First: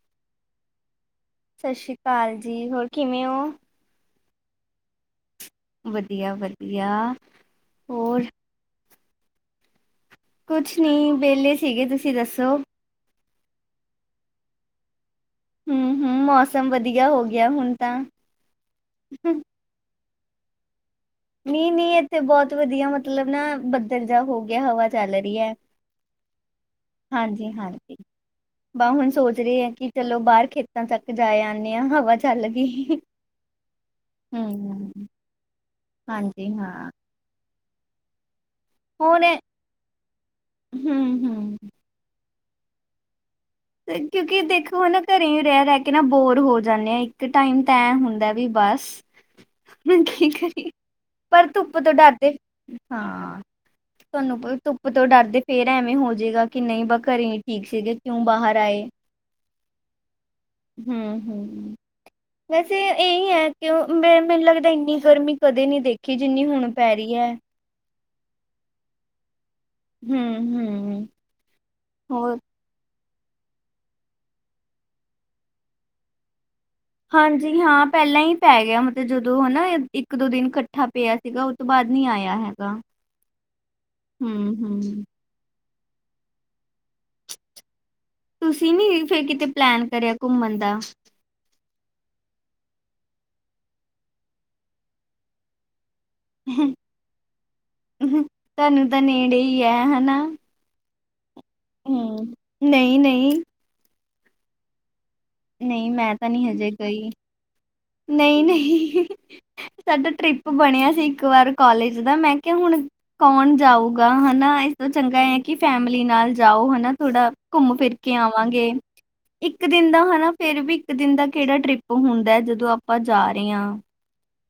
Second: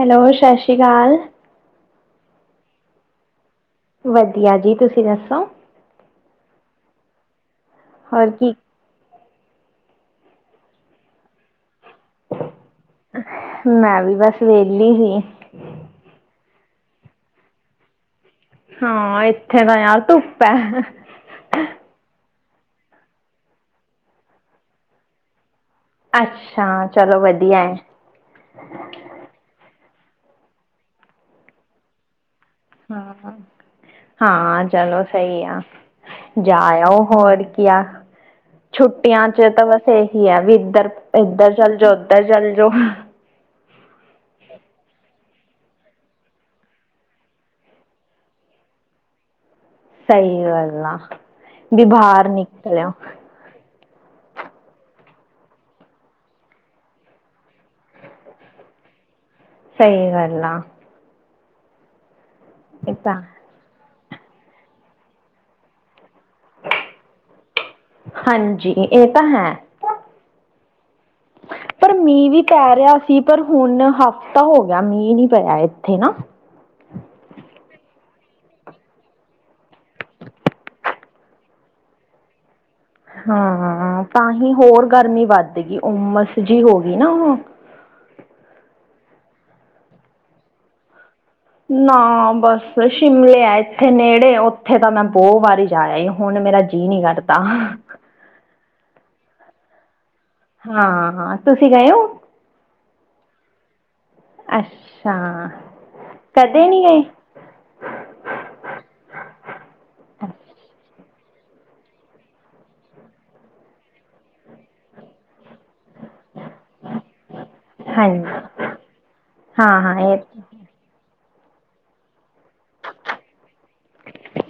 Hello! ਸਸੀ ਕਾਲ। ਸਸੀ ਅਕਾਲ ਜੀ। ਹੋਰ ਕਿਵੇਂ ਹੋ? ਵਧੀਆ ਜੀ। ਤੁਸੀ ਦੱਸੋ? ਵਧੀਆ-ਵਧੀਆ। ਹੋਰ ਕੀ? ਕੁਛ ਨੀ, ਵਿਹਲੇ ਸੀਗੇ। ਤੁਸੀ ਦੱਸੋ? ਮੈਂ ਵੀ ਬਸ ਵਿਹਲੀ ਹੀ। ਹੂੰ ਹੂੰ, ਮੌਸਮ ਵਧੀਆ ਹੋ ਗਿਆ, ਹੁਨ ਤਾਂ। ਹਾਂ! ਇੱਥੇ ਤਾਂ ਯਾਰ ਧੁੱਪ ਹੈ। ਨਈਂ-ਨਈਂ ਏਥੇ ਬੋਤ ਵਦੀਆ ਮਤਲਬ ਨਾ ਬੱਦਲ ਜਾ ਹੋ ਗੇਆ। ਹਵਾ ਚੱਲ ਰੀ ਐ। ਅੱਛਾ, ਚਲੋ ਵਦੀਐ। ਹਾਂਜੀ। ਬਸ ਹੁਨ ਸੋਚ ਰੀ ਆਂ ਕੇ ਚਲੋ ਬਾਰ ਖੇਤਾਂ ਤੱਕ ਜਾ ਆਨੇਂ ਆਂ ਹਵਾ ਚ ਚੱਲ ਗੀ। ਹਾਂ-ਹਾਂ-ਹਾਂ ਚਲੋ ਸਈ ਆ। ਹਾਂਜੀ ਜਾ ਹਾਂ। ਆਓ ਹੋਰ ਕੀ ਆ ਹੋਰ ਛੁੱਟੀਆਂ ਚ ਤਾਂ ਬਸ ਏਹੀ ਆ, ਵੀ ਇੱਦਰ ਹੂੰ ਏਦਰ ਹੂੰ। ਚੱਲ ਜਾਓ ਓਦਰ ਚੱਲ ਜਾਓ। ਕਿਓਂਕਿ ਦੇਖੋ ਓ ਹਨਾ ਘਰ ਤੇ ਵੀ ਰੈ-ਰੈ ਕੇ ਨਾ ਬੋਰ ਹੋ ਜਾਂਨੇਂ ਆ ਇੱਕ ਟਾਈਮ ਤਾਂ ਐਂ ਹੁੰਦਾ ਵੀ ਬਸ ਕੀ ਸਈ ਕਰੀਏ ਗੱਲ ਆ, ਪਰ ਧੁੱਪ ਵੀ ਤੋਂ ਬਾਹਰ ਨਿਕਲੇਓ। ਤੁਆਨੂੰ ਪਤਾ ਧੁੱਪ ਤੋਂ ਡਰਦੇ ਫੇਰ ਐਵੇਂ ਹੋ ਜੇਗਾ ਕੇ ਨਹੀਂ ਬਾ ਘਰੇ ਈ ਠੀਕ ਸੀਗੇ ਕਿਓਂ ਬਾਹਰ ਦਾਏ ਸਈ ਗੱਲ ਆ। ਹੂੰ-ਹੂੰ ਵੈਸੇ ਇਹ ਤਾਂ ਏਈਂ ਐ। ਕਿ ਮੈਨੂੰ ਲੱਗਦਾ ਇੰਨੀ ਗਰਮੀ ਕਦੇ ਨੀ ਦੇਖੀ ਜਿੰਨੀ ਹੁਨ ਪੈ ਰਈ ਐ। ਹਾਂਜੀ ਏ ਤਾਂ ਹੈ। ਹੂੰ-ਹੂੰ। ਪਰ ਮੀਂਹ ਵੀ ਪੈ ਰਿਆ ਸੀ ਪਰ ਹੁਨ ਹਫ਼ਤਾ ਹੋ ਗੇਆ ਮੀਂਹ ਨੀ ਪਿਆ ਏਥੇ ਨਾ। ਹਾਂਜੀ ਹਾਂ ਪੈਲਾਂ ਈ ਪੈ ਗਿਆ ਮਤਲਬ ਜਦੋਂ ਹਨਾ ਇੱਕ ਦੋ ਦਿਨ ਕੱਠਾ ਪਿਆ ਸੀਗਾ। ਬਾਦ ਨੀ ਆਏਆ ਹੈਗਾ। ਹਾਂ ਤਾਂਹੀ ਹੂੰ ਹੋਰ ਹੂੰ ਗਰਮੀ ਵੱਧਗੀ, ਉਮਸ ਜੀ ਹੋ ਗਈ ਨਾ ਹੁਨ। ਤੁਸੀਂ ਨੀ ਫੇਰ ਕਿਤੇ ਪਲੈਨ ਕਰਿਆ ਘੁੰਮਨ ਦਾ। ਨਾ ਬਸ ਸ਼ਿਮਲੇ ਐ ਏਥੇ ਨੇੜੇ, ਓਥੇ ਤਾਂ ਮੈਂ ਬੋ ਵਾਰੀ ਜਾ ਆਏ ਹੁਨ ਮੇਰਾ ਜੀਅ ਨੀ ਕਰਦਾ। ਤਾਨੂੰ ਤਾਂ ਨੇੜੇ ਈ ਐ ਹਨਾ। ਹਾਂ-ਹਾਂ ਤੁਸੀਂ ਗਏ ਓਂ। ਨਈ-ਨਈ। ਅੱਛਾ। ਨਈ ਮੈਂ ਤਾਂ ਨੀ ਕਦੇ ਹਜੇ ਗਏ ਗ‌ਈ, ਨ‌ਈ-ਨਈ। ਸਾਡਾ ਟ੍ਰਿਪ ਬਨੇਆ ਸੀ ਇੱਕ ਵਾਰ ਕੋਲਜ ਦਾ ਮੈਂ ਕਿਆ ਹੁਨ ਕੌਨ ਜਾਊਗਾ ਹਨਾ ਏਸ ਤੋਂ ਚੰਗਾ ਐ ਕੀ ਫੈਮਿਲੀ ਨਾਲ ਜਾਓ ਹਨਾ ਥੋੜਾ ਘੁੰਮ ਫਿਰ ਕੇ ਹਾਂਜੀ ਆਵਾਂਗੇ, ਇੱਕ ਹਾਂ ਦਿਨ ਹਾਂ ਦਾ ਹ ਇਹ ਫੇਰ ਵੀ ਇੱਕ ਦਿਨ ਦਾ ਕੇੜਾ ਟਰਿਪ ਹੁੰਦਾ ਜਦੋਂ ਆਪਾਂ ਜਾ ਰੇ ਆਂ।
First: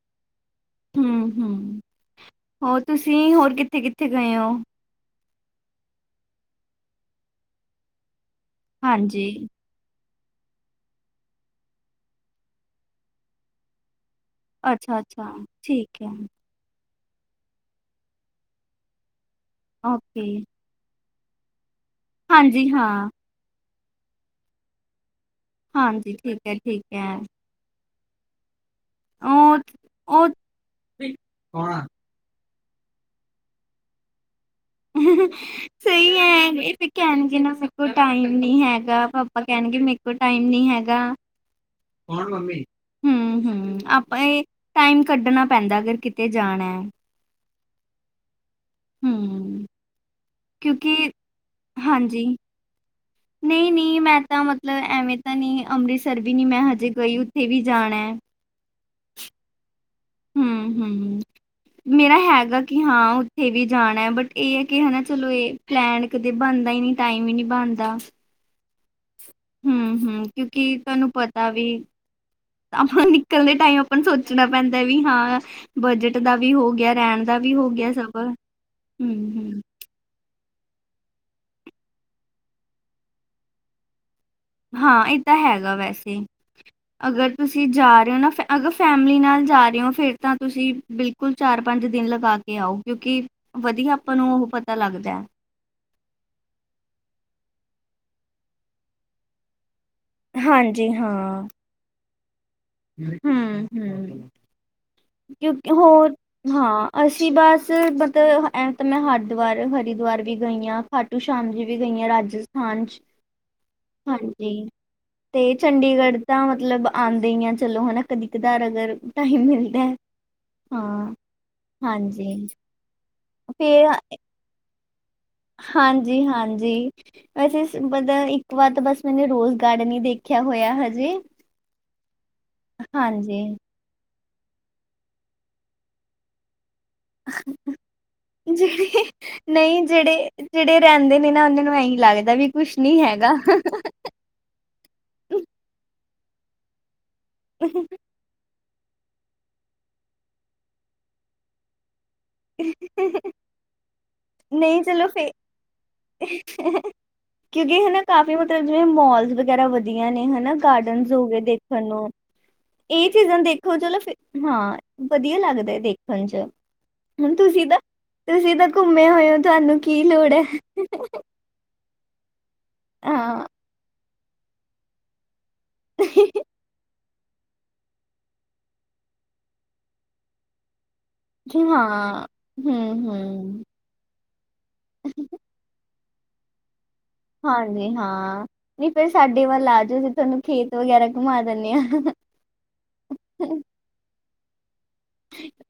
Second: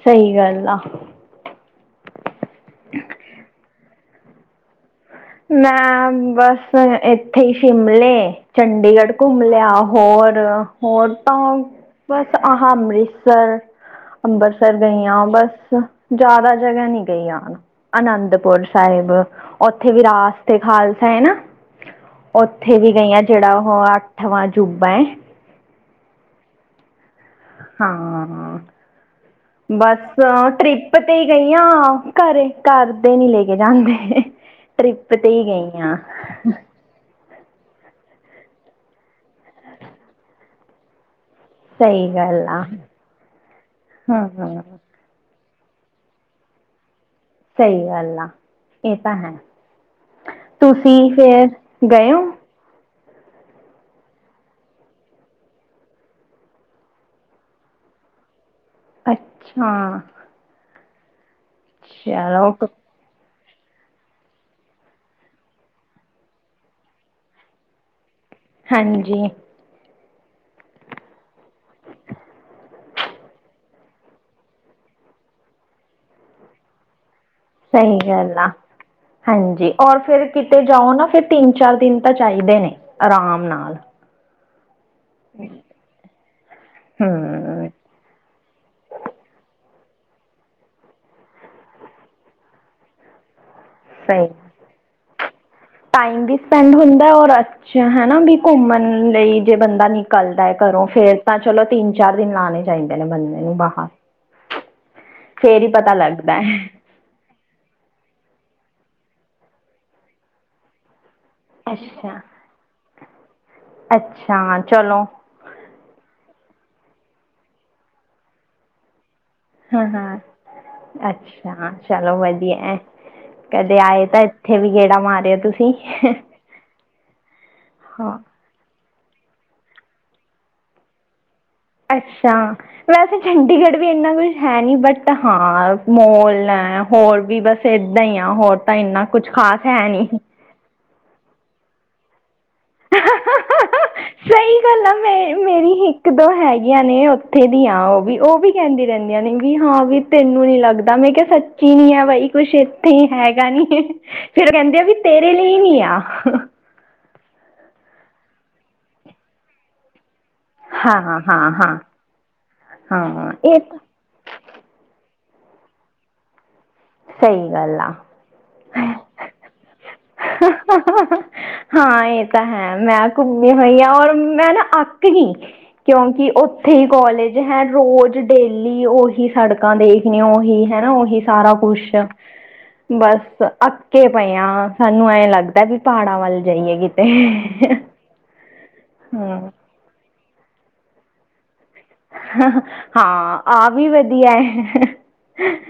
ਸ‌ਈ ਗੱਲ ਆ। ਹੂੰ- ਹੂੰ ਹੋਰ ਤੁਸੀਂ ਹੋਰ ਕਿੱਥੇ-ਕਿੱਥੇ ਗਏ ਓਂ। ਮੈਂ ਬਸ ਏਥੇ ਈ ਸ਼ਿਮਲੇ, ਚੰਡੀਗੜ੍ਹ ਘੁੰਮ ਹਾਂਜੀ, ਲਿਆ ਓ ਹੋਰ-ਹੋਰ ਤਾਂ ਬਸ ਆਹ ਅੰਮ੍ਰਿਤਸਰ ਅੰਬਰਸਰ ਗਈ ਆਂ ਅੱਛਾ-ਅੱਛਾ, ਬਸ, ਠੀਕ ਹੈ, ਜਾਦਾ ਜਗ੍ਹਾ ਨੀ ਗਈ ਆਂ। ਅਨੰਦਪੁਰ ਸਾਇਬ, ਓਥੇ ਓਕੇ, ਵਿਰਾਸਤ ਏ ਖਾਲਸਾ ਐ ਨਾ। ਹਾਂਜੀ ਓਥੇ ਵੀ ਹਾਂ, ਗਈ ਆਂ ਜੇੜਾ ਓਹ ਅੱਠਵਾਂ ਅਜੂਬਾ ਐ। ਹਾਂਜੀ ਠੀਕ ਐ-ਠੀਕ ਐ। ਹਾਂ, ਉਹ ਬਸ ਉਹ ਟ੍ਰਿਪ ਤੇ ਈ ਗਈ ਆਂ। ਕੌਣ? ਘਰੇ ਘਰਦੇ ਨੀ ਲੇ ਕੇ ਜਾਂਦੇ, ਟ੍ਰਿਪ ਤੇ ਈ ਗਈ ਆਂ। ਕੈਂਨਗੇ ਨਾ ਏਨਾ ਸਬ ਕੋ ਟਾਈਮ ਨੀ ਹੈਗਾ ਪਾਪਾ ਕੈਨਗੇ ਮੇਰੇ ਕੋਲ ਟਾਈਮ ਨੀ ਹੈਗਾ। ਸਹੀ ਹੁਨ ਗੱਲ ਮੰਮੀ ਆ ਹੂੰ-ਹੂੰ ਹੂੰ ਆਪੇ ਹੂੰ ਟਾਈਮ ਕੱਢਨਾ ਪੈਂਦਾ ਅਗਰ ਕਿਤੇ- ਤੇ ਜਾਣੈ। ਸਈ ਗੱਲ ਆ, ਏ ਤਾਂ ਹੈ, ਹੂੰ ਕਿਉਂਕਿ ਤੁਸੀਂ ਫੇਰ ਗਏ ਓ? ਨਈ-ਨਈ, ਮੈਂ ਤਾਂ ਮਤਲਬ ਐਵੇਂ ਤਾਂ ਨਈਂ ਅੰਮ੍ਰਿਤਸਰ ਵੀ ਨੀ 'ਮੈਂ ਹਜੇ ਗਈ, ਓਥੇ ਵੀ ਜਾਣੈ। ਅੱਛਆਂ। ਹੂੰ, ਹੂੰ ਮੇਰਾ ਚਲੋ ਹੈਗਾ ਕੀ ਹਾਂ ਓਥ ਥੇ ਵੀ ਜਾਣਾ ਐ ਬਟ, ਏ ਐ ਕੀ ਹਨਾ ਚਲੋ ਏ ਪਲੈਨ ਕਦੇ ਬਣਦਾ ਈ ਨੀ ਟਾਈਮ ਈ ਨੀ ਬਣਦਾ। ਹਾਂਜੀ। ਹੂੰ, ਹੂੰ ਕਿਉਕਿ ਤੁਹਾਨੂੰ ਪਤਾ ਵੀ ਆਪਾਂ ਨਿਕਲ ਦੇ ਟਾਈਮ, ਆਪਾਂ ਨੂੰ ਸੋਚਣਾ ਪੈਂਦਾ ਵੀ ਹਾਂ ਬਜਟ ਦਾ ਵੀ ਹੋਗਿਆ, ਰੈਣ ਦਾ ਵੀ ਹੋਗਿਆ ਸਹੀ ਸਭ, ਗੱਲ ਆ ਹੂੰ, ਹੂੰ। ਹਾਂਜੀ ਔਰ ਫੇਰ ਕਿਤੇ ਜਾਓ ਨਾ, ਫਿਰ ਤਿੰਨ-ਚਾਰ ਦਿਨ ਤਾਂ ਚਾਈਦੇ ਨੇ, ਆਰਾਮ ਨਾਲ। ਹਾਂ, ਏ ਤਾਂ ਹੈਗਾ ਵੈਸੇ, ਅਗਰ ਤੁਸੀਂ ਹੂੰ ਜਾਰੇ ਓ ਨਾ ਫ ਅਗਰ ਫੈਮਲੀ ਨਾਲ ਜਾਰੇ ਓੰ, ਫੇਰ ਤਾਂ ਤੁਸੀਂ ਬਿਲਕੁਲ ਚਾਰ-ਪੰਜ ਦਿਨ ਲਗਾਕੇ ਆਓ, ਕਿਉਂਕਿ ਵਧੀਆ ਆਪਾਂ ਸਹੀ ਨੂੰ, ਓ ਪਤਾ ਲੱਗਦੈ। ਟਾਈਮ ਵੀ ਸਪੈਂਡ ਹੁੰਦਾ, ਔਰ ਅੱਛ ਹਨਾ ਵੀ ਘੁੰਮਣ ਲਈ ਜੇ ਬੰਦਾ ਨਿਕ ਕਲਦਾ ਏ ਘਰੋਂ, ਹਾਂਜੀ ਫੇਰ ਤਾਂ ਹਾਂ ਚਲੋ ਤਿੰਨ-ਚਾਰ ਦਿਨ ਲਾਣੇ ਚਾਈਦੇ ਨੇ ਬੰਦੇ ਨੂੰ ਹੂੰ ਬਾਰ। ਹੂੰ ਫੇਰ ਈ ਕਿਉਂਕਿ ਪਤਾ ਹੋਰ ਲੱਗਦੈ। ਹਾਂ ਅਸੀਂ ਬਸ, ਮਤਲਬ ਐਂ ਤਾਂ ਮੈਂ ਹਰਿਦੁਆਰ -ਹਰਿਦੁਆਰ ਵੀ ਗਈ ਆਂ। ਖਾਟੂ ਸ਼ਾਮ ਜੀ ਵੀ ਗਈ ਆਂ, ਅੱਛਾ ਰਾਜਸਥਾਨ'ਚ ਅੱਛਾ ਹਾਂਜੀ। ਚਲੋ ਤੇ ਚੰਡੀਗੜ੍ਹ ਤਾਂ ਮਤਲਬ ਆਂਦੇ ਈ ਆਂ ਚਲੋ, ਹਨਾ ਕਦੀ-ਕਦਾਰ, ਅਗਰ ਟਾਈਮ ਮਿਲਦਾ ਹੈ। ਹਾਂ-ਹਾਂ, ਹਾਂ। ਅੱਛਾ ਚਲੋ ਹਾਂਜੀ ਵਧੀਆ ਐ, ਕਦੇ ਆਏ ਤਾਂ- ਏਥੇ ਵੀੇ ਗੇੜਾ ਮਾਰਿਓ। ਤੁਸੀਂ ਹਾਂਜੀ-ਹਾਂਜੀ, ਵੈਸੇ ਮਤਲਬ ਹਾਂ ਇੱਕ ਇੱਕ ਵਦ ਬਸ ਮੈਨੇ ਰੋਜ਼ ਗਾਰਡਨ ਹੀ ਦੇਖਿਆ ਹੋਇਆ, ਹਜੇ ਅੱਛਾ, ਵੈਸੇ ਹਾਂਜੀ। ਚੰਡੀਗੜ ਵੀ ਇੰਨਾ ਕੁਛ ਹੈ ਨੀ ਬਟ ਹਾਂ, ਮੋਲ ਹੈ ਹੋਰ ਵੀ ਬਸ ਏਦਾਂ ਹੀ ਆ, ਹੋਰ ਤਾਂ ਜਿਹੜੇ ਇੰਨਾ ਕੁਛ ਖ਼ਾਸ ਨਹੀਂ ਹੈ ਨੀ ਜਿਹੜੇ ਜਿਹੜੇ ਰਹਿੰਦੇ ਨੇ ਨਾ, ਉਹਨਾਂ ਨੂੰ ਇਹੀ ਲੱਗਦਾ ਵੀ ਕੁਛ ਨੀ ਹੈਗਾ। ਸਹੀ ਗੱਲ ਆ, ਮੈਂ, ਮੇਰੀ ਇੱਕ-ਦੋ ਹੈਗੀਆਂ ਨੇ ਉੱਥੇ ਦੀਆਂ ਉਹ ਵੀ, ਉਹ ਵੀ ਕਹਿੰਦੀ ਰਹਿੰਦੀਆਂ ਨੇ, ਵੀ ਹਾਂ ਵੀ ਤੈਨੂੰ ਨੀ ਲੱਗਦਾ ''ਮੈਂ ਕਿਹਾ ਸੱਚੀ ਨੀ ਹੈ ਬਾਈ ਕੁਛ ਇੱਥੇ ਹੀ ਹੈਗਾ ਨੀ, ਫੇਰ ਕਹਿੰਦੇ ਨਹੀਂ ਆ ਵੀ ਚਲੋ ਫੇ ਤੇਰੇ ਲਈ ਨੀ ਆ [unintelligible] ਕਿਉਂਕਿ, ਹਨਾ ਕਾਫੀ ਮਤਲਬ ਜਿਵੇਂ ਮੋਲਸ ਵਗੈਰਾ ਵਧੀਆ ਨੇ, ਹਨਾ ਹਾਂ ਗਾਰਡਨ ਹਾਂ ਹੋ ਗਏ ਹਾਂ ਹਾਂ ਦੇਖਣ ਨੂੰ‌। ਇਹ ਹਾਂ ਚੀਜ਼ਾਂ ਇਹ ਦੇਖੋ ਤਾਂ ਚਲੋ, ਹਾਂ, ਵਧੀਆ ਲੱਗਦਾ ਦੇਖਣ 'ਚ। ਹੁਣ ਸਹੀ ਤੁਸੀਂ ਤਾਂ, ਗੱਲ ਆ ਤੁਸੀਂ ਤਾਂ ਘੁੰਮੇ ਹੋਏ ਹੋ, ਤੁਹਾਨੂੰ ਕੀ ਲੋੜ ਹੈ ਹਾਂ, ਇਹ ਤਾਂ ਹੈ ''ਮੈਂ ਹਾਂ ਘੁੰਮੀ ਹੋਈ ਹਾਂ, ਔਰ ਮੈਂ ਨਾ ਅੱਕ ਗਈ, ਕਿਉਂਕਿ ਉੱਥੇ ਹੀ ਕੋਲੇਜ ਹੈ, ਰੋਜ਼ ਡੇਲੀ ਉਹੀ ਸੜਕਾਂ ਦੇਖਣੀ, ਉਹੀ ਹੈਨਾ ਉਹੀ ਸਾਰਾ ਕੁਛ, ਹਾਂ ਹੂੰ ਬਸ ਹੂੰ ਅੱਕੇ ਪਏ ਆਂ। ਹੁਣ ਐਂ ਲੱਗਦਾ, ਵੀ ਪਹਾੜਾਂ ਵੱਲ ਜਾਈਏ ਕਿ ਹਾਂਜੀ-ਹਾਂ, ਨਹੀਂ ਫੇਰ ਹਾਂ ਸਾਡੇ ਵੱਲ ਆਜੋ, ਅਸੀਂ ਤੁਹਾਨੂੰ ਖੇਤ ਵਗੈਰਾ ਘੁੰਮਾ ਦਿੰਨੇ ਆਂ। ਹਾਂ, ਆਹ ਵੀ ਵਧੀਆ ਏ।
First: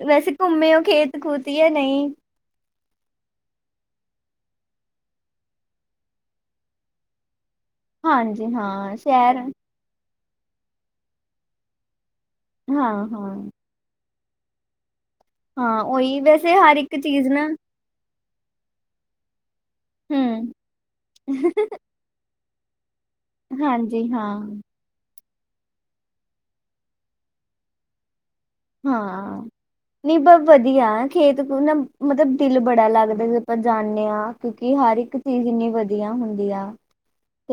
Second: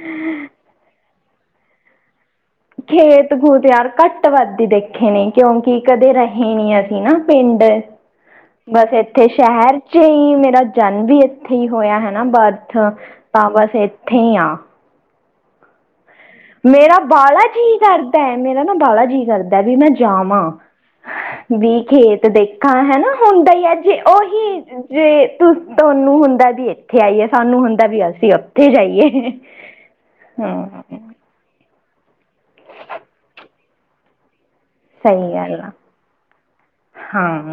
ਵੈਸੇ ਘੁੰਮੇ ਓ ਖੇਤ-ਖੂਤ, ਯਾ ਨਹੀਂ। ਖੇਤ-ਖੂਤ ਯਾਰ, ਘੱਟ ਵੱਧ ਈ ਦੇਖੇ ਨੇ, ਕਿਉਂਕਿ ਕਦੇ ਰਹੇ ਨੀ ਅਸੀਂ ਨਾ ਪਿੰਡ। ਹਾਂਜੀ ਬਸ ਹਾਂ ਇੱਥੇ ਸ਼ਹਿਰ ਠੀ ਮੇਰਾ ਜਨਮ ਵੀ ਇੱਥੇ ਹੀ ਹੋਇਆ ਹਾਂ ਬਰਥ ਹਾਂ ਹਾਂ ਤਾਂ ਬਸ ਇੱਥੇ ਹੀ ਆ ਹਾਂ ਉਹੀ ਵੈਸ ਮੇਰਾ ਬਾਲਾ ਜੀ ਕਰਦਾ ਮੇਰਾ ਨਾ ਬਾਹਲਾ ਜੀ ਕਰਦਾ ਵੀ ਮੈਂ ਜਾਵਾਂ ਹੂੰ ਵੀ ਖੇਤ ਦੇਖ ਦੇਖਾ ਹੈਨਾ ਹੁੰਦਾ ਹੀ ਹੈ ਜੇ ਹਾਂਜੀ ਹਾਂ ਉਹੀ ਜੇ ਤੁ ਤੁਹਾਨੂੰ ਹੁੰਦਾ ਵੀ ਇੱਥੇ ਆਈਏ ਸਾਨੂੰ ਹੁੰਦਾ ਵੀ ਅਸੀਂ ਉ ਉੱਥੇ ਜਾਈਏ ਹਾਂ ਨਹੀਂ ਬ ਹਾਂ ਵਧੀਆ ਖੇਤ ਤੋਂ ਮਤਲਬ ਦਿਲ ਬੜਾ ਲੱਗਦਾ ਜਦ ਆਪਾਂ ਜਾਂਦੇ ਹਾਂ ਕਿਉਕਿ ਹਰ ਇੱਕ ਸਹੀ ਚੀਜ਼ ਗੱਲ ਇੰਨੀ ਆ ਵਧੀਆ ਹੁੰਦੀਆ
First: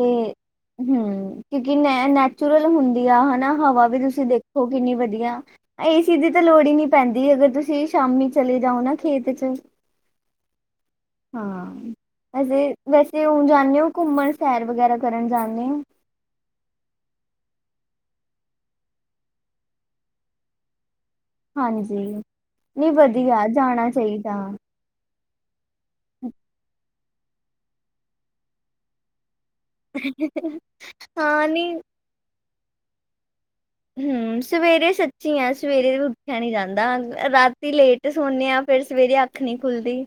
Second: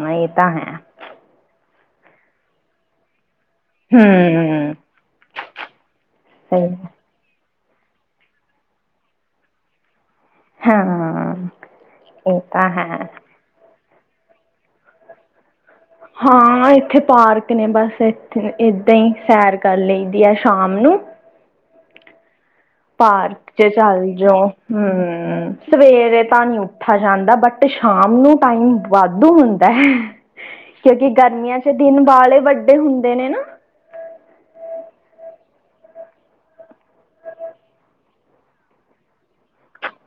ਤੇ ਇਹ ਤਾਂ ਹੈ ਹਮ ਕਿਉਂਕਿ ਨੈ' ਨੈਚੁਰਲ ਹੁੰਦੀ ਆ ਹਨਾ ਹਵਾ ਵੀ ਤੁਸੀਂ ਦੇਖੋ ਹਮ ਕਿੰਨੀ ਵਧੀਆ ਏਸੀ ਦੀ ਤਾਂ ਸਹੀ ਲੋੜ ਹੀ ਨੀ ਹੈ। ਪੈਂਦੀ ਅਗਰ ਤੁਸੀਂ ਸ਼ਾਮੀ ਚਲੇ ਜਾਓ ਨਾ ਖੇਤ 'ਚ ਹਾਂ ਹਾਂ ਇਹ ਤਾਂ ਵੈਸੇ ਹੈ ਵੈਸੇ ਹੁੰ ਜਾਂਦੇ ਹੋ ਘੁੰਮਣ ਸੈਰ ਵਗੈਰਾ ਕਰਨ ਜਾਂਦੇ ਓ ਹਾਂ ਇੱਥੇ ਪਾਰਕ ਨੇ ਬਸ ਇਥੇ ਏਦਾਂ ਸੈਰ ਕਰ ਲਈ ਦੀ ਹੈ ਸ਼ਾਮ ਨੂੰ ਹਾਂਜੀ ਨਹੀਂ ਵਧੀਆ ਪਾਰਕ 'ਚ' ਜਾਣਾ ਚੱਲ ਚਾਹੀਦਾ ਜਾਓ ਹਮ ਸਵੇਰੇ ਤਾਂ ਨੀ ਉੱਠਾ ਜਾਂਦਾ ਬਟ ਸ਼ਾਮ ਨੂੰ ਟਾਈਮ ਵਾਧੂ ਹੁੰ ਤੈ ਕਿਉਂਕਿ ਹਾਂ ਗਰਮੀਆਂ ਨਹੀਂ 'ਚ' ਦਿਨ ਵਾਲੇ ਵੱਡੇ ਹੁੰਦੇ ਨੇ ਨਾ ਹਮ ਸਵੇਰੇ ਸੱਚੀ ਆ ਸਵੇਰੇ ਉੱਠਿਆ ਨੀ ਜਾਂਦਾ ਰਾਤੀ ਲੇਟ ਤੇ' ਸੋਨੇ ਆ ਫੇਰ ਸਵੇਰੇ ਅੱਖ ਨੀ ਖੁੱਲਦੀ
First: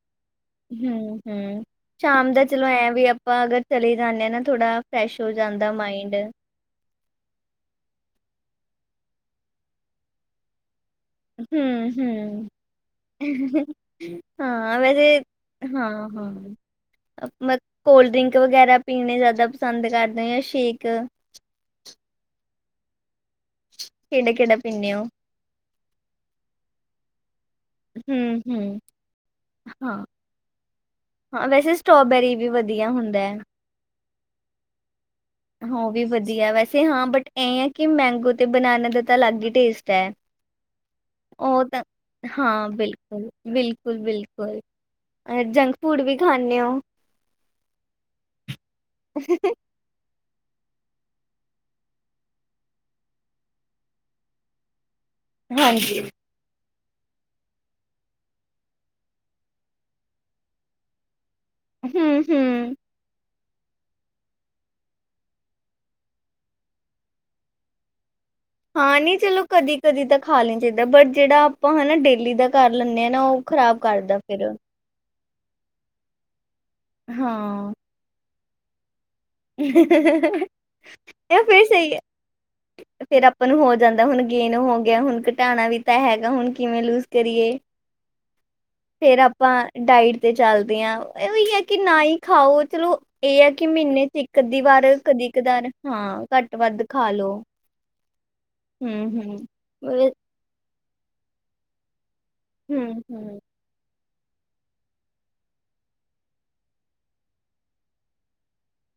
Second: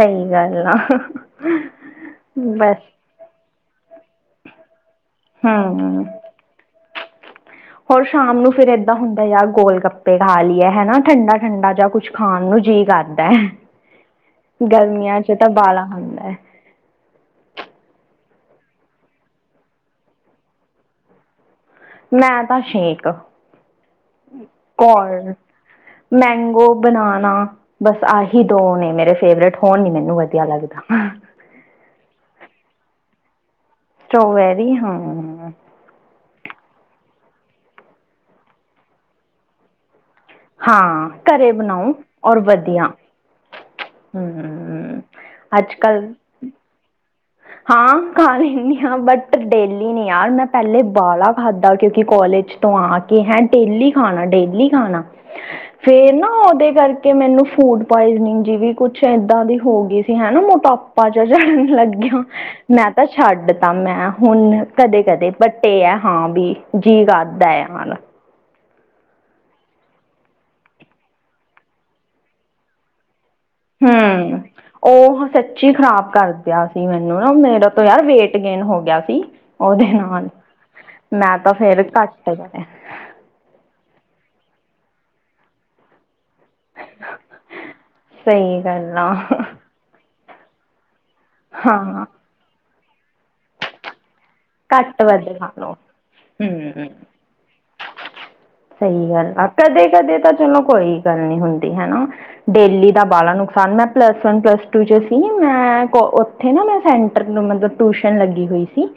ਸਹੀ ਗੱਲ ਆ ਹਮ-ਹਮ ਸ਼ਾਮ ਦਾ ਚਲੋ ਬਸ ਐਂ ਵੀ ਅਪ ਆਪਾਂ ਅਗਰ ਚਲੇ ਜਾਂਦੇ ਹਾਂ ਨਾ ਥੋੜਾ ਫਰੈਸ਼ ਹੋ ਜਾਂਦਾ ਹਮ ਮਾਇੰਡ ਹੋਰ ਸ਼ਾਮ ਨੂੰ ਫਿਰ ਏਦਾਂ ਹੁੰਦਾ ਯਾਰ ਗੋਲ ਗੱਪੇ ਖਾ ਲਈਏ ਹੈਨਾ ਠੰਡਾ ਠੰਡਾ ਜਾਂ ਹੂੰ, ਕੁਛ ਖਾਣ ਹੂੰ। ਨੂੰ ਜੀਅ ਕਰਦਾ। ਹਾਂ, ਵੈਸੇ ਗਰਮੀਆਂ 'ਚ ਐ ਤਾਂ ਬਾਲਾ ਖਾਂਦਾ ਹੈ। ਮ ਕੋਲਡ ਡਰਿੰਕ ਵਗੈਰਾ ਪੀਣੇ ਜ਼ਿਆਦਾ ਪਸੰਦ ਕਰਦੇ ਹੋ ਜਾਂ ਸ਼ੇਕ ਮੈਂ ਤਾਂ ਸ਼ੇਕ ਕਿਹੜਾ-ਕਿਹੜਾ ਪੀਂਦੇ ਹੋ? ਕੌਲ ਮੈਂਗੋ ਬਣਾਨਾ ਬਸ ਹੂੰ, ਆਹੀਂ ਦੋਂ ਹੂੰ ਨੇ ਮੇਰੇ ਫੇਵਰੇਂਟ ਹੋਰ ਨੀਂ ਹਾਂ, ਮੈਨੂੰ ਅਛ ਵਧੀਆ ਲੱਗਦਾ ਵਾ ਹਾਂ ਵੈਸੇ ਸਟ੍ਰੋਬੇਰੀ ਵੀ ਵਧੀਆ ਹੁੰਦਾ ਐ ਸਟੋਬੈਰੀ ਹਾਂ। ਹਾਂ ਵੀ ਵਧੀਆ ਵੈਸੇ ਹਾਂ ਬਟ ਐੰ ਕਿ ਮੈਂਗੋ ਤੇ ਬਨਾਨਾ ਦਾ ਤਾਂ ਅਲੱਗ ਹੀ ਟੇਸਟ ਹੈ। ਹਾਂ ਘਰੇ ਉਹ ਤਾ ਬਣਾਉ ਔਰ ਹਾਂ ਵਧੀਆ ਬਿਲਕੁਲ ਬਿਲਕੁਲ ਬਿਲਕੁਲ ਹਮ ਅ ਅੱਜ ਜੰਗ ਫੂਡ ਕੱਲ ਵੀ ਖਾਨੋ ਹੋ? ਹਾਂ ਖਾਂ ਲੈਂਨੀ ਆ ਬਟ, ਡੇਲੀ ਨੀ ਨੀ ਯਾਰ, ਮੈਂ ਪਹਿਲੇਂ ਵਾਲਾਹਲਾਂ ਖਾਧਾ ਕਿਉਂਕਿ ਕਾਲਜ ਤੋਂ ਆ ਕੇ ਹੈਂ ਡੇਲੀ ਖਾਣਾ ਡੇਲੀ ਖਾਣਾ ਹਾਂਜੀ। ਫੇਰ, ਨਾ ਉਹਦੇ ਕਰ ਕਿ ਮੈਨੂੰ ਫੂਡ ਪੁਆਇਜ਼ਨਿੰਗ ਜੀ ਵੀ ਕੁੱਛ ਇੱਦਾਂ ਦੀ ਹੋ ਗਈ ਸੀ ਹੈਨਾ ਮੋਟਾਪਾ ਜਾਂ ਲੱਗਗੇ। ਹੂੰ ਹੂੰ ਮੈਂ ਤਾਂ ਛੱਡਤਾ ਮੈਂ ਹੁਣ ਕਦੇ ਕਦੇ ਵੱਟ ਇਹ ਐ ਹਾਂ ਵੀ ਜੀ ਕਰਦਾ ਐ ਮਾਨਾ ਹਾਂ ਨੀ ਚਲੋ ਕਦੀ ਕਦੀ ਤਾਂ ਖਾ ਲੈਣਾ ਚਾਹੀਦਾ ਬਟ ਜਿਹੜਾ ਆਪਾਂ ਹੈਨਾ ਡੇਲੀ ਦਾ ਕਰ ਲੈਂਦੇ ਹਾਂ ਨਾ ਉਹ ਖ਼ਰਾਬ ਕਰਦਾ ਹਮ ਫਿਰ ਉਹ ਸੱਚੀ ਖ਼ਰਾਬ ਕਰਦਾ ਸੀ ਮੈਨੂੰ ਨਾ ਮੇਰਾ ਹਾਂ ਤੋਂ ਯਾਰ ਵੇਟ ਤੇ ਗੇਨ ਹੋ ਗਿਆ ਸੀ ਉਹਦੇ ਨਾਲ ਮੈਂ ਇਹ ਤਾਂ ਫਿਰ ਫੇਰ ਸਹੀ ਹੈ। ਘੱਟ ਕਰਿਆ। ਫੇਰ ਆਪਾਂ ਨੂੰ ਹੋ ਜਾਂਦਾ ਹੁਣ ਗੇਨ ਹੋ ਗਿਆ ਹੁਣ ਘਟਾਉਂਣਾ ਵੀ ਹੈਗਾ ਹੁਣ ਕਿਵੇਂ ਲੂਜ ਕਰੀਏ, ਸਹੀ ਗੱਲ ਆ ਫੇਰ ਆਪਾਂ ਡਾਇਟ ਤੇ ਚੱਲਦੇ ਆਂ। ਇਹ ਵੀ ਆ ਕੇ ਨਾ ਹਾਂ ਈ ਖਾਓ। ਚਲੋ ਇਹ ਆ ਕਿ ਮਹੀਨੇ 'ਚ ਇੱਕ ਕਧੀ ਵਾਰ ਘੱਟ ਵੱਧ ਖਾ ਕਦੀ-ਕਦਾਰ, ਲਓ ਹਾਂ ਘੱਟ-ਵੱਧ ਹਮ ਖਾ ਲੋੋ। ਸਹੀ ਗੱਲ, ਆ ਵੇ- ਕਦੇ-ਕਦੇ ਤਾਂ ਚਲੋ, ਕੋਈ ਗੱਲ ਨੀ ਹੁੰਦੀ ਹਨਾ। ਡੇਲੀ ਹੂੰ ਦਾ ਬਾਲਾਂ ਹੂੰ ਨੁਕ ਥਨ ਮੈਂ ਪਲਸ ਵਨ, ਪਲਸ ਟੂ 'ਚ ਸੀ, ਮੈਂ ਕੋ ਉੱਥੇ ਨਾ, ਮੈਂ ਸੈਂਟਰ ਨੂੰ ਮਤਲਬ ਟਿਊਸ਼ਨ ਲੱਗੀ ਹੋਈ। ਸੀ,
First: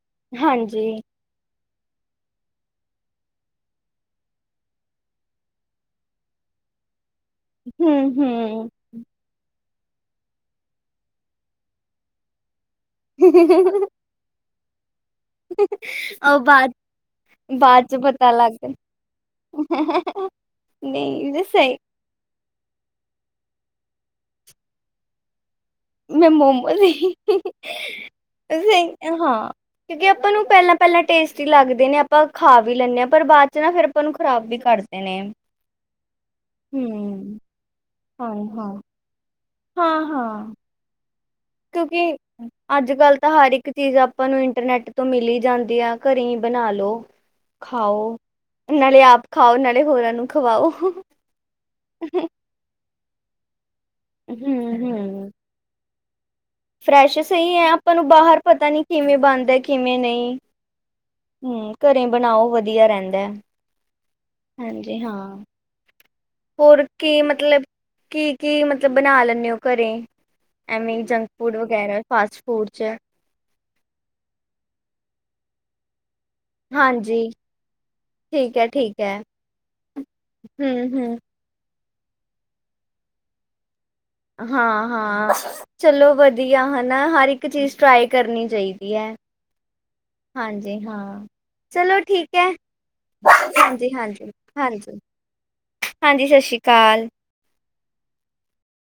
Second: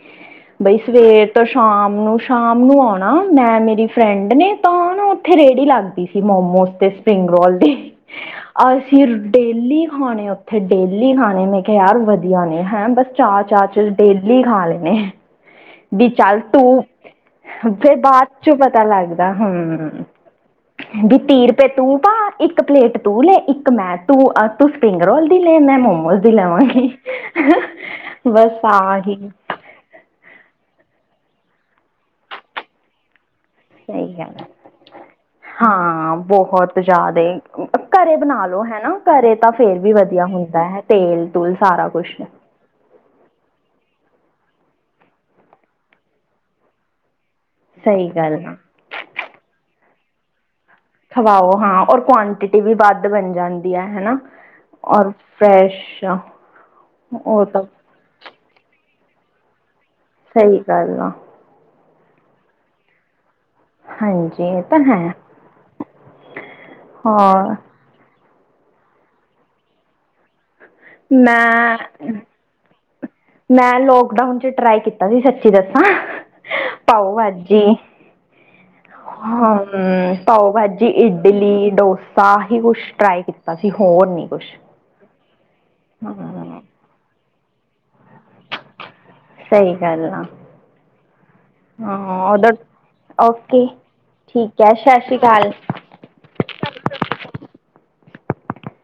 ਬਈ ਹਾਂਜੀ ਸਵੇਰ ਤੋ ਸ਼ਾਮ ਨੂੰ, ਸ਼ਾਮ ਨੂੰ ਆਉਂਣਾ ਮੈਂ ਮੇਰੀ ਫਰੈਂਡ ਨੇ ਤਾਂ ਨਾ ਉੱਥੇ ਰੇੜੀ ਲੱਗਦੀ ਸੀ, ਮੋਮੋਜ ਤੇ, ਸਪਰਿੰਗ ਰੋਲ ਦੀ, ਹੂੰ ਹੂੰ ਆ ਫਿਰ ਡੇਲੀ ਖਾਣੇ ਉੱਥੇ, ਡੇਲੀ ਖਾਣੇ, ਮੈਂ ਕਿਹਾ ਯਾਰ ਵਧੀਆ ਨੇ ਹੈਂ ਬ- ਚਾਅ-ਚਾਅ 'ਚ ਡੇਲੀ ਖਾ ਲੈਣੇ, ਵੀ ਉਹ ਚੱਲ ਬਾਅਦ ਤੂੰ, ਫੇਰ ਚ ਬਾਅਦ ਪਤਾ ਚੋਂ ਲੱਗ ਪਤਾ ਲੱਗਦਾ ਹੂੰ, ਵੀ ਨਹੀਂ ਜੇ ਤੀਹ ਰੁਪਏ ਸਹੀ ਤੂੰ ਤਾਂ ਇੱਕ ਪਲੇਟ ਤੂੰ ਲੈ, ਇੱਕ ਮੈਂ, ਤੂੰ ਅ ਤੂੰ ਸਪਰਿੰਗ ਰੋਲ ਦੀ ਲੇ, ਮੈਂ ਮੋਮੋ ਮੈਂ ਮੋਮੋ ਨਹੀਂ-ਨਹੀਂ ਬਸ ਐ ਆਹੀ ਹਾਂ। ਕਿਉਂਕਿ, ਆਪਾਂ ਨੂੰ ਪਹਿਲਾਂ-ਪਹਿਲਾਂ ਟੇਸਟੀ ਲੱਗਦੇ ਨੇ, ਆਪਾਂ ਉਹ ਖਾ ਵੀ ਲੈਂਨੇ ਆ, ਪਰ ਬਾਅਦ ਤੇ ਨਾ ਫੇਰ ਆਪਾਂ ਸਹੀ ਨੂੰ ਗੱਲ ਹੈ ਖ਼ਰਾਬ ਵੀ ਕਰਦੇ ਨੇ। ਹਾਂ, ਬਹੁਤ ਜ਼ਾਦੇ, ਹੂੰ ਘਰੇ ਹਾਂ ਬਣਾ ਲੋ ਹਾਂ ਹੈਨਾ। ਘਰੇ ਤਾਂ ਫੇਰ ਵੀ ਵਧੀਆ ਹਾਂ-ਹਾਂ ਹੁੰਦਾ ਹੈ, ਤੇਲ-ਤੂਲ ਸਾਰਾ ਕੁਛ। ਅੱਜ-ਕੱਲ੍ਹ ਤਾਂ ਹਰ ਇੱਕ ਚੀਜ਼ ਆਪਾਂ ਨੂੰ ਇੰਟਰਨੈਟ ਤੋਂ ਮਿਲੀ ਜਾਂਦੀ ਆ, ਘਰੇ ਈ ਬਣਾ ਲੋ। ਸਹੀ ਖਾਓ, ਗੱਲ ਆ ਨਾਲੇ ਆਪ ਖਾਓ, ਨਾਲੇ ਹੋਰਾਂ ਨੂੰ ਖਵਾਓ। ਖਵਾਓ ਹਾਂ, ਔਰ ਕੁਆਂਟਿਟੀ ਵੀ ਵੱਧ ਬਣ ਜਾਂਦੀ ਐ ਹਨਾ। ਔਰ ਹੂੰ-ਹੂੰ ਫਰੈਸ਼ ਆ। ਫਰੈਸ਼ ਸਹੀ ਏ, ਆਪਾਂ ਨੂੰ ਬਾਹਰ ਪਤਾ ਨੀ ਕਿਵੇਂ ਬਣਦੇ, ਕਿਵੇਂ ਨਹੀਂ। ਸਹੀ ਗੱਲ ਆ। ਹੂੰ, ਘਰੇਂ ਬਣਾਓ ਵਧੀਆ ਰਹਿੰਦਾ। ਹਾਂਜੀ, ਇਹ ਤਾਂ ਹਾਂਜੀ ਹੈ। ਹਾਂ ਹੋਰ ਕੀ ਹੋਰ ਮਤਲਬ, ਕੀ-ਕੀ ਮਤਲਬ ਬਣਾ ਲੈਂਨੇ ਓ ਘਰੇ। ਐਵੇਂ ਜੰਕ-ਫੂਡ ਮੈਂ ਵਗੈਰਾ, ਫਾਸਟ-ਫੂਡ 'ਚ ਮੈਂ ਲੋਕਡਾਊਨ 'ਚ ਟਰਾਈ ਕੀਤਾ ਸੀ, ਸੱਚੀ ਦੱਸਾਂ ਪਾਉ ਹਾਂਜੀ ਭਾਜੀ। ਠੀਕ ਐ, ਠੀਕ ਐ। ਹਮ, ਪਾਓ ਭਾਜੀ, ਇਡਲੀ, ਡੋਸ ਤਾਂ ਆਹੀ ਕੁਛ ਟਰਾਈ ਕੀਤਾ ਸੀ, ਹੋਰ ਨੀ। ਕੁਛ ਹਾਂ-ਹਾਂ, ਚਲੋ ਵਧੀ ਹਮ ਧੀਆ ਹਨਾ। ਹਰ ਇੱਕ ਚੀਜ਼ ਟਰਾਈ ਕਰਨੀ ਚਾਈਦੀ ਐ। ਸਹੀ ਗੱਲ ਆ ਹਾਂਜੀ ਹਾਂ, ਹਾਂ ਚਲੋ ਠੀਕ ਐ। ਉਧਰ ਓਕੇ ਹਾਂਜੀ-ਹਾਂਜੀ, ਠੀਕ ਹੈ ਹਾਂਜੀ-ਹਾਂਜੀ, ਸਤਿ ਸ਼੍ਰੀ ਅਕਾਲ ਸ਼ਾਸਰੀ ਕਾਲ।